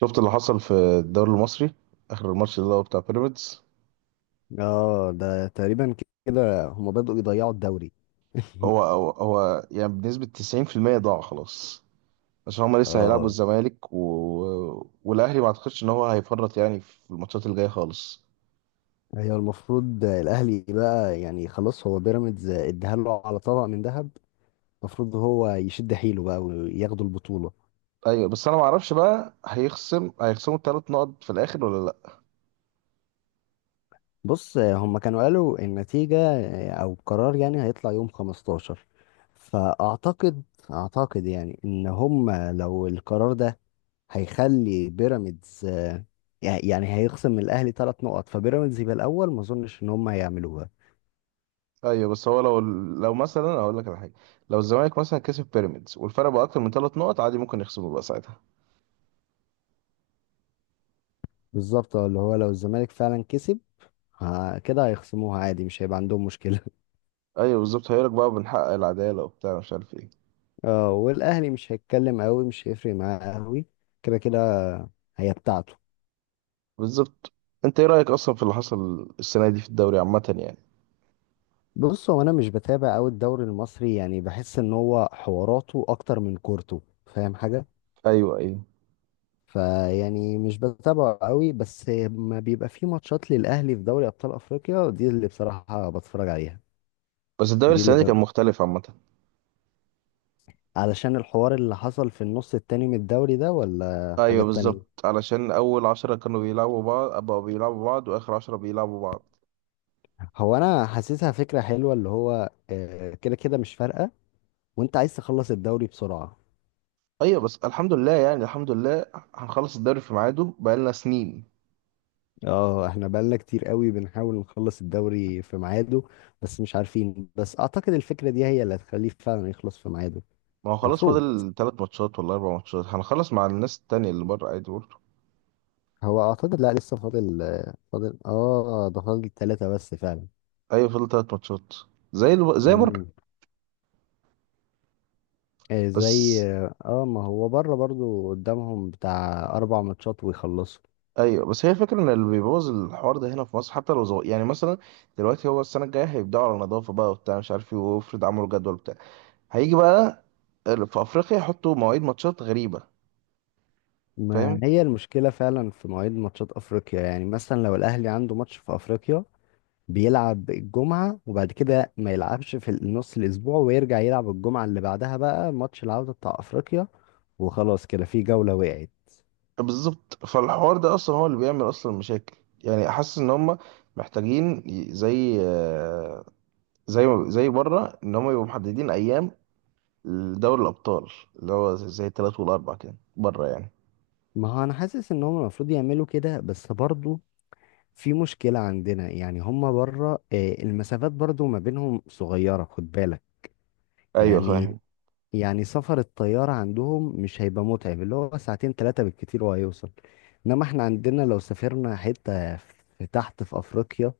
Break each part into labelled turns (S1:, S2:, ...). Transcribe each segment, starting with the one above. S1: شفت اللي حصل في الدوري المصري، اخر الماتش اللي هو بتاع بيراميدز.
S2: اه ده تقريبا كده هما بدأوا يضيعوا الدوري.
S1: هو هو هو يعني بنسبة 90% ضاع خلاص، عشان هما لسه هيلعبوا
S2: اه
S1: الزمالك والاهلي ما اعتقدش ان هو هيفرط يعني في الماتشات الجاية خالص.
S2: هي المفروض الاهلي بقى، يعني خلاص هو بيراميدز اداها له على طبق من ذهب. المفروض هو يشد حيله بقى وياخدوا البطولة.
S1: ايوه بس انا ما اعرفش بقى هيخصموا الثلاث نقط في الاخر ولا لا.
S2: بص هم كانوا قالوا النتيجة او القرار يعني هيطلع يوم 15. فاعتقد، يعني ان هم لو القرار ده هيخلي بيراميدز، يعني هيخصم من الاهلي 3 نقط فبيراميدز يبقى الاول. ما اظنش ان هم هيعملوها.
S1: ايوه بس هو لو مثلا هقول لك على حاجه، لو الزمالك مثلا كسب بيراميدز والفرق بقى اكتر من ثلاث نقط عادي ممكن يخصموا بقى ساعتها.
S2: بالظبط، اه اللي هو لو الزمالك فعلا كسب، كده هيخصموها عادي مش هيبقى عندهم مشكلة.
S1: ايوه بالظبط، هيقول لك بقى بنحقق العداله وبتاع مش عارف ايه.
S2: اه والاهلي مش هيتكلم قوي، مش هيفرق معاه قوي. كده كده هي بتاعته.
S1: بالظبط. انت ايه رأيك اصلا في اللي حصل السنة دي في الدوري عامة يعني؟
S2: بص هو انا مش بتابع قوي الدوري المصري، يعني بحس ان هو حواراته اكتر من كورته، فاهم حاجة.
S1: ايوه ايوه،
S2: فيعني مش بتابعه قوي، بس ما بيبقى فيه ماتشات للاهلي في دوري ابطال افريقيا دي اللي بصراحة بتفرج عليها.
S1: بس الدوري
S2: دي اللي
S1: السنة دي
S2: ب...
S1: كان مختلف عامة.
S2: علشان الحوار اللي حصل في النص التاني من الدوري ده، ولا
S1: ايوه
S2: حاجات تانية.
S1: بالظبط، علشان اول عشرة كانوا بيلعبوا بعض، بقوا بيلعبوا بعض، واخر عشرة بيلعبوا بعض.
S2: هو انا حاسسها فكره حلوه، اللي هو كده كده مش فارقه، وانت عايز تخلص الدوري بسرعه.
S1: ايوه بس الحمد لله يعني الحمد لله، هنخلص الدوري في ميعاده بقالنا سنين.
S2: اه احنا بقالنا كتير قوي بنحاول نخلص الدوري في ميعاده، بس مش عارفين. بس اعتقد الفكره دي هي اللي هتخليه فعلا يخلص في ميعاده.
S1: ما هو خلاص
S2: المفروض،
S1: فاضل تلات ماتشات ولا اربع ماتشات، هنخلص مع الناس التانية اللي بره عادي برضه.
S2: هو اعتقد لا لسه فاضل آه، فاضل اه ده فاضل 3 بس فعلا.
S1: ايوه فاضل تلات ماتشات، زي زي بره.
S2: مم. آه،
S1: بس.
S2: زي. اه ما هو بره برضو قدامهم بتاع 4 ماتشات ويخلصوا.
S1: ايوه بس هي فكرة ان اللي بيبوظ الحوار ده هنا في مصر حتى لو صغير، يعني مثلا دلوقتي هو السنه الجايه هيبداوا على نظافه بقى وبتاع مش عارف ايه، وافرض عملوا جدول بتاع، هيجي بقى في افريقيا يحطوا مواعيد ماتشات غريبه.
S2: ما
S1: فاهم؟
S2: هي المشكلة فعلا في مواعيد ماتشات أفريقيا. يعني مثلا لو الأهلي عنده ماتش في أفريقيا، بيلعب الجمعة وبعد كده ما يلعبش في نص الأسبوع، ويرجع يلعب الجمعة اللي بعدها بقى ماتش العودة بتاع أفريقيا، وخلاص كده في جولة وقعت.
S1: بالظبط، فالحوار ده اصلا هو اللي بيعمل اصلا مشاكل، يعني حاسس ان هم محتاجين ي- زي آه، زي زي بره، ان هم يبقوا محددين ايام لدوري الابطال، اللي هو زي الثلاث والاربع كده بره يعني.
S2: ما هو أنا حاسس إن هم المفروض يعملوا كده، بس برضو في مشكلة عندنا. يعني هم بره، المسافات برضو ما بينهم صغيرة، خد بالك.
S1: ايوه
S2: يعني
S1: فاهم.
S2: يعني سفر الطيارة عندهم مش هيبقى متعب، اللي هو ساعتين تلاتة بالكتير وهيوصل. انما احنا عندنا لو سافرنا حتة في تحت في افريقيا،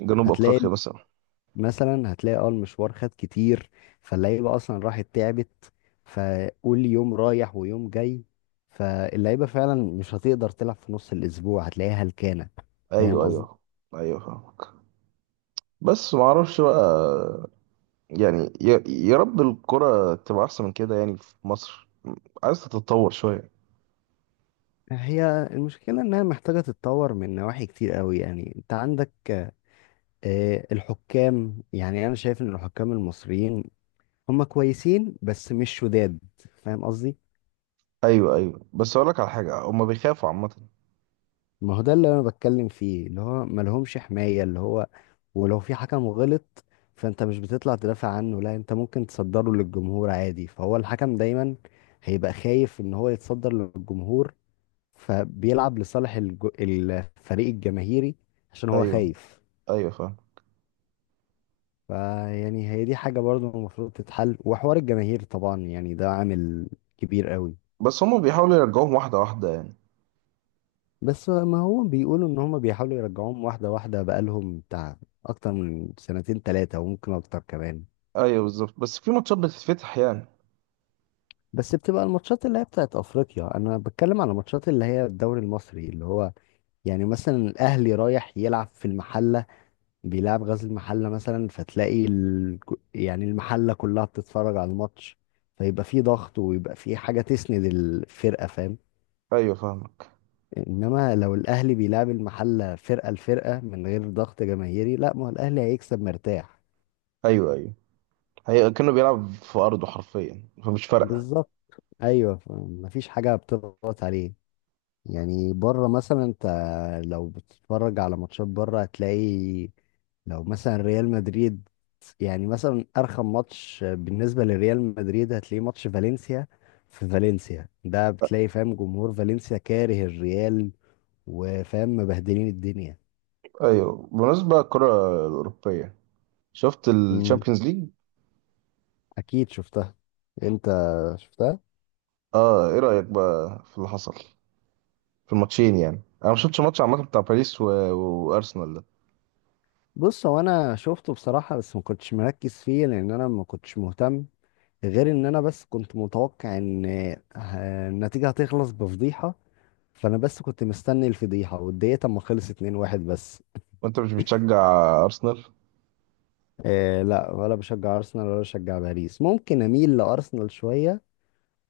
S1: جنوب
S2: هتلاقي
S1: افريقيا مثلا.
S2: هتلاقي اه المشوار خد كتير، فاللعيبة اصلا راحت تعبت. فقول يوم رايح ويوم جاي، فاللعيبة فعلا مش هتقدر تلعب في نص الاسبوع، هتلاقيها هلكانة. فاهم
S1: ايوه
S2: قصدي؟
S1: ايوه. ايوه فاهم بس ما اعرفش بقى، يعني يا رب الكرة تبقى احسن من كده يعني في مصر، عايز تتطور شوية.
S2: هي المشكلة انها محتاجة تتطور من نواحي كتير قوي. يعني انت عندك الحكام. يعني انا شايف ان الحكام المصريين هم كويسين بس مش شداد، فاهم قصدي.
S1: ايوه ايوه، بس اقول لك على حاجة، هما بيخافوا عامة.
S2: ما هو ده اللي انا بتكلم فيه، اللي هو ما لهمش حماية. اللي هو ولو في حكم غلط، فانت مش بتطلع تدافع عنه، لا انت ممكن تصدره للجمهور عادي. فهو الحكم دايما هيبقى خايف ان هو يتصدر للجمهور، فبيلعب لصالح الفريق الجماهيري، عشان هو
S1: ايوه
S2: خايف.
S1: ايوه فاهم.
S2: فيعني هي دي حاجة برضو المفروض تتحل، وحوار الجماهير طبعا يعني ده عامل كبير قوي.
S1: بس هما بيحاولوا يرجعوهم واحدة واحدة يعني.
S2: بس ما هو بيقولوا ان هم بيحاولوا يرجعوهم واحدة واحدة بقالهم بتاع اكتر من سنتين تلاتة وممكن اكتر كمان.
S1: ايوه بالظبط، بس في ماتشات بتتفتح يعني.
S2: بس بتبقى الماتشات اللي هي بتاعت افريقيا، انا بتكلم على الماتشات اللي هي الدوري المصري. اللي هو يعني مثلا الاهلي رايح يلعب في المحلة، بيلعب غزل المحلة مثلا، يعني المحلة كلها بتتفرج على الماتش، فيبقى في ضغط ويبقى في حاجة تسند الفرقة، فاهم.
S1: ايوه فاهمك.
S2: انما لو الاهلي بيلعب المحله فرقه لفرقه من غير ضغط جماهيري، لا ما هو الاهلي هيكسب مرتاح.
S1: ايوه ايوه، هي كأنه بيلعب في ارضه حرفيا فمش فارقة.
S2: بالظبط. ايوه، مفيش حاجه بتضغط عليه. يعني بره مثلا انت لو بتتفرج على ماتشات بره هتلاقي، لو مثلا ريال مدريد، يعني مثلا ارخم ماتش بالنسبه لريال مدريد هتلاقيه ماتش فالنسيا. في فالنسيا ده بتلاقي، فاهم، جمهور فالنسيا كاره الريال، وفاهم مبهدلين الدنيا.
S1: ايوه بالنسبة للكرة الأوروبية، شفت الشامبيونز ليج؟
S2: اكيد شفتها. انت شفتها.
S1: اه ايه رأيك بقى في اللي حصل في الماتشين يعني؟ انا ما شفتش ماتش عامه بتاع باريس وارسنال ده.
S2: بص هو انا شفته بصراحه، بس ما كنتش مركز فيه لان انا ما كنتش مهتم، غير ان انا بس كنت متوقع ان النتيجه هتخلص بفضيحه. فانا بس كنت مستني الفضيحه، واتضايقت اما خلص 2-1 بس.
S1: وانت مش بتشجع ارسنال؟
S2: آه لا، ولا بشجع ارسنال ولا بشجع باريس. ممكن اميل لارسنال شويه،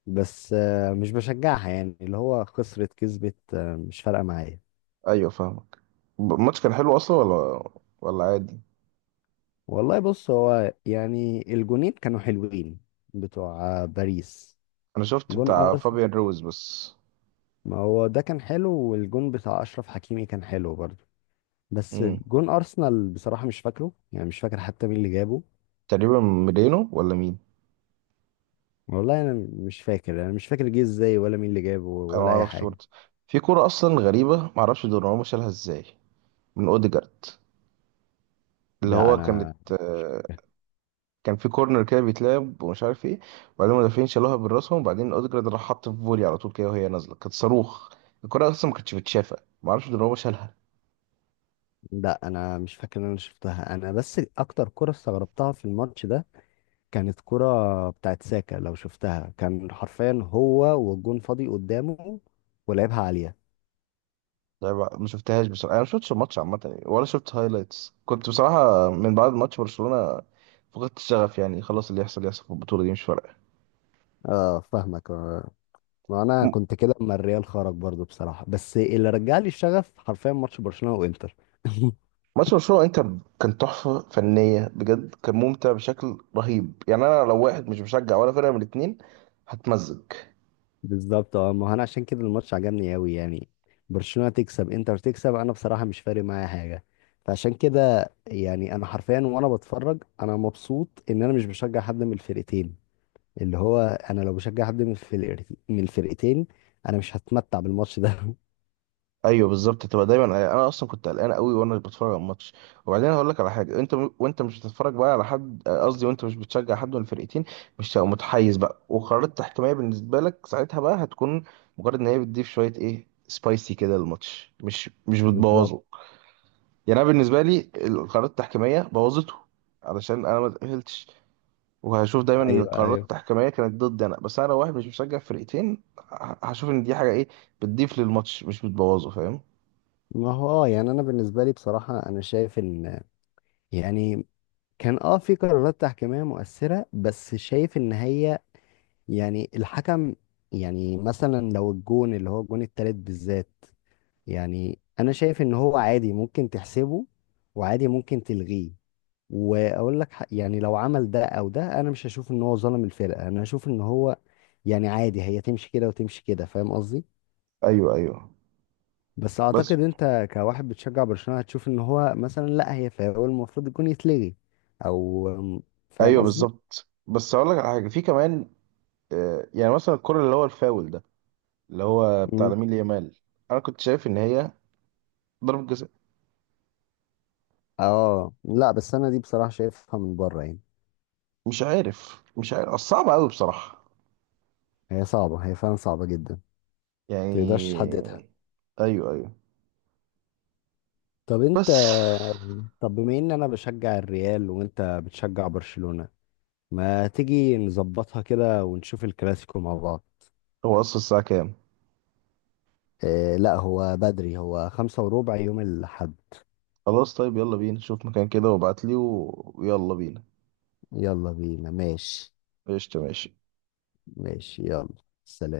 S2: بس آه مش بشجعها. يعني اللي هو خسرت كسبت آه مش فارقه معايا.
S1: ايوه فاهمك. الماتش كان حلو اصلا ولا عادي؟
S2: والله بص هو يعني الجونين كانوا حلوين، بتوع باريس.
S1: انا شفت
S2: جون
S1: بتاع
S2: ارسنال،
S1: فابيان روز بس.
S2: ما هو ده كان حلو، والجون بتاع اشرف حكيمي كان حلو برضه بس.
S1: امم
S2: جون ارسنال بصراحة مش فاكره، يعني مش فاكر حتى مين اللي جابه.
S1: تقريبا ميلينو ولا مين؟
S2: والله انا مش فاكر جه ازاي، ولا مين اللي جابه،
S1: انا ما
S2: ولا اي
S1: اعرفش
S2: حاجة.
S1: برضه. في كوره اصلا غريبه، ما اعرفش دوناروما شالها ازاي من اوديجارد، اللي
S2: ده
S1: هو
S2: انا،
S1: كان في كورنر كده بيتلعب ومش عارف ايه، وبعدين المدافعين شالوها من راسهم، وبعدين اوديجارد راح حط في فولي على طول كده وهي نازله كانت صاروخ. الكره اصلا ما كانتش بتشافى، ما اعرفش ان هو شالها.
S2: لا انا مش فاكر ان انا شفتها. انا بس اكتر كرة استغربتها في الماتش ده، كانت كرة بتاعت ساكا. لو شفتها، كان حرفيا هو والجون فاضي قدامه، ولعبها عالية.
S1: لعبة ما شفتهاش بصراحه، انا ما شفتش الماتش عامه يعني، ولا شفت هايلايتس، كنت بصراحه من بعد ماتش برشلونه فقدت الشغف يعني، خلاص اللي يحصل يحصل في البطوله دي مش فارقه.
S2: اه فاهمك. آه. وانا
S1: م-
S2: كنت كده اما الريال خرج برضو بصراحة، بس اللي رجع لي الشغف حرفيا ماتش برشلونة وانتر.
S1: ماتش برشلونه انتر كان تحفه فنيه بجد، كان ممتع بشكل رهيب يعني، انا لو واحد مش مشجع ولا فرقه من الاتنين هتمزج.
S2: بالظبط، اه ما هو انا عشان كده الماتش عجبني قوي. يعني برشلونة تكسب انتر تكسب، انا بصراحة مش فارق معايا حاجة. فعشان كده يعني انا حرفيا وانا بتفرج انا مبسوط ان انا مش بشجع حد من الفرقتين. اللي هو انا لو بشجع حد من، في الفرق من الفرقتين، انا مش هتمتع بالماتش ده.
S1: ايوه بالظبط، تبقى دايما يعني انا اصلا كنت قلقان قوي وانا بتفرج على الماتش، وبعدين هقول لك على حاجه، انت وانت مش بتتفرج بقى على حد، قصدي وانت مش بتشجع حد من الفرقتين، مش هتبقى متحيز بقى، وقرارات تحكيميه بالنسبه لك ساعتها بقى هتكون مجرد ان هي بتضيف شويه ايه سبايسي كده للماتش، مش
S2: بالظبط.
S1: بتبوظه. يعني انا بالنسبه لي القرارات التحكيميه بوظته، علشان انا ما تاهلتش، وهشوف دايما ان
S2: ايوه
S1: القرارات
S2: ايوه.
S1: التحكيميه كانت ضدي انا، بس انا لو واحد مش مشجع فرقتين هشوف ان دي حاجه ايه بتضيف للماتش مش بتبوظه. فاهم؟
S2: ما هو اه يعني انا بالنسبه لي بصراحه انا شايف ان، يعني كان اه في قرارات تحكيميه مؤثره، بس شايف ان هي يعني الحكم، يعني مثلا لو الجون اللي هو الجون التالت بالذات، يعني انا شايف ان هو عادي ممكن تحسبه، وعادي ممكن تلغيه. واقول لك، يعني لو عمل ده او ده، انا مش هشوف ان هو ظلم الفرقه. انا هشوف ان هو يعني عادي، هي تمشي كده وتمشي كده، فاهم قصدي.
S1: ايوه ايوه
S2: بس
S1: بس.
S2: اعتقد انت كواحد بتشجع برشلونه هتشوف ان هو مثلا لا، هي فاول المفروض يكون يتلغي، او فاهم
S1: ايوه
S2: قصدي.
S1: بالظبط، بس اقول لك على حاجه في كمان، يعني مثلا الكره اللي هو الفاول ده اللي هو بتاع
S2: مم.
S1: لامين يامال، انا كنت شايف ان هي ضربه جزاء.
S2: اه لا، بس انا دي بصراحه شايفها من بره يعني.
S1: مش عارف مش عارف أصل صعب قوي بصراحه
S2: هي صعبه، هي فعلا صعبه جدا، متقدرش
S1: يعني.
S2: تحددها.
S1: ايوه ايوه
S2: طب انت
S1: بس.
S2: طب بما ان انا بشجع الريال وانت بتشجع برشلونه، ما تيجي نظبطها كده ونشوف الكلاسيكو مع بعض.
S1: هو اصلا الساعه كام؟
S2: إيه لا، هو بدري، هو 5:15 يوم الأحد.
S1: خلاص طيب، يلا بينا، شوف مكان كده وابعت لي ويلا بينا.
S2: يلا بينا ماشي.
S1: قشطة ماشي.
S2: ماشي يلا. سلام.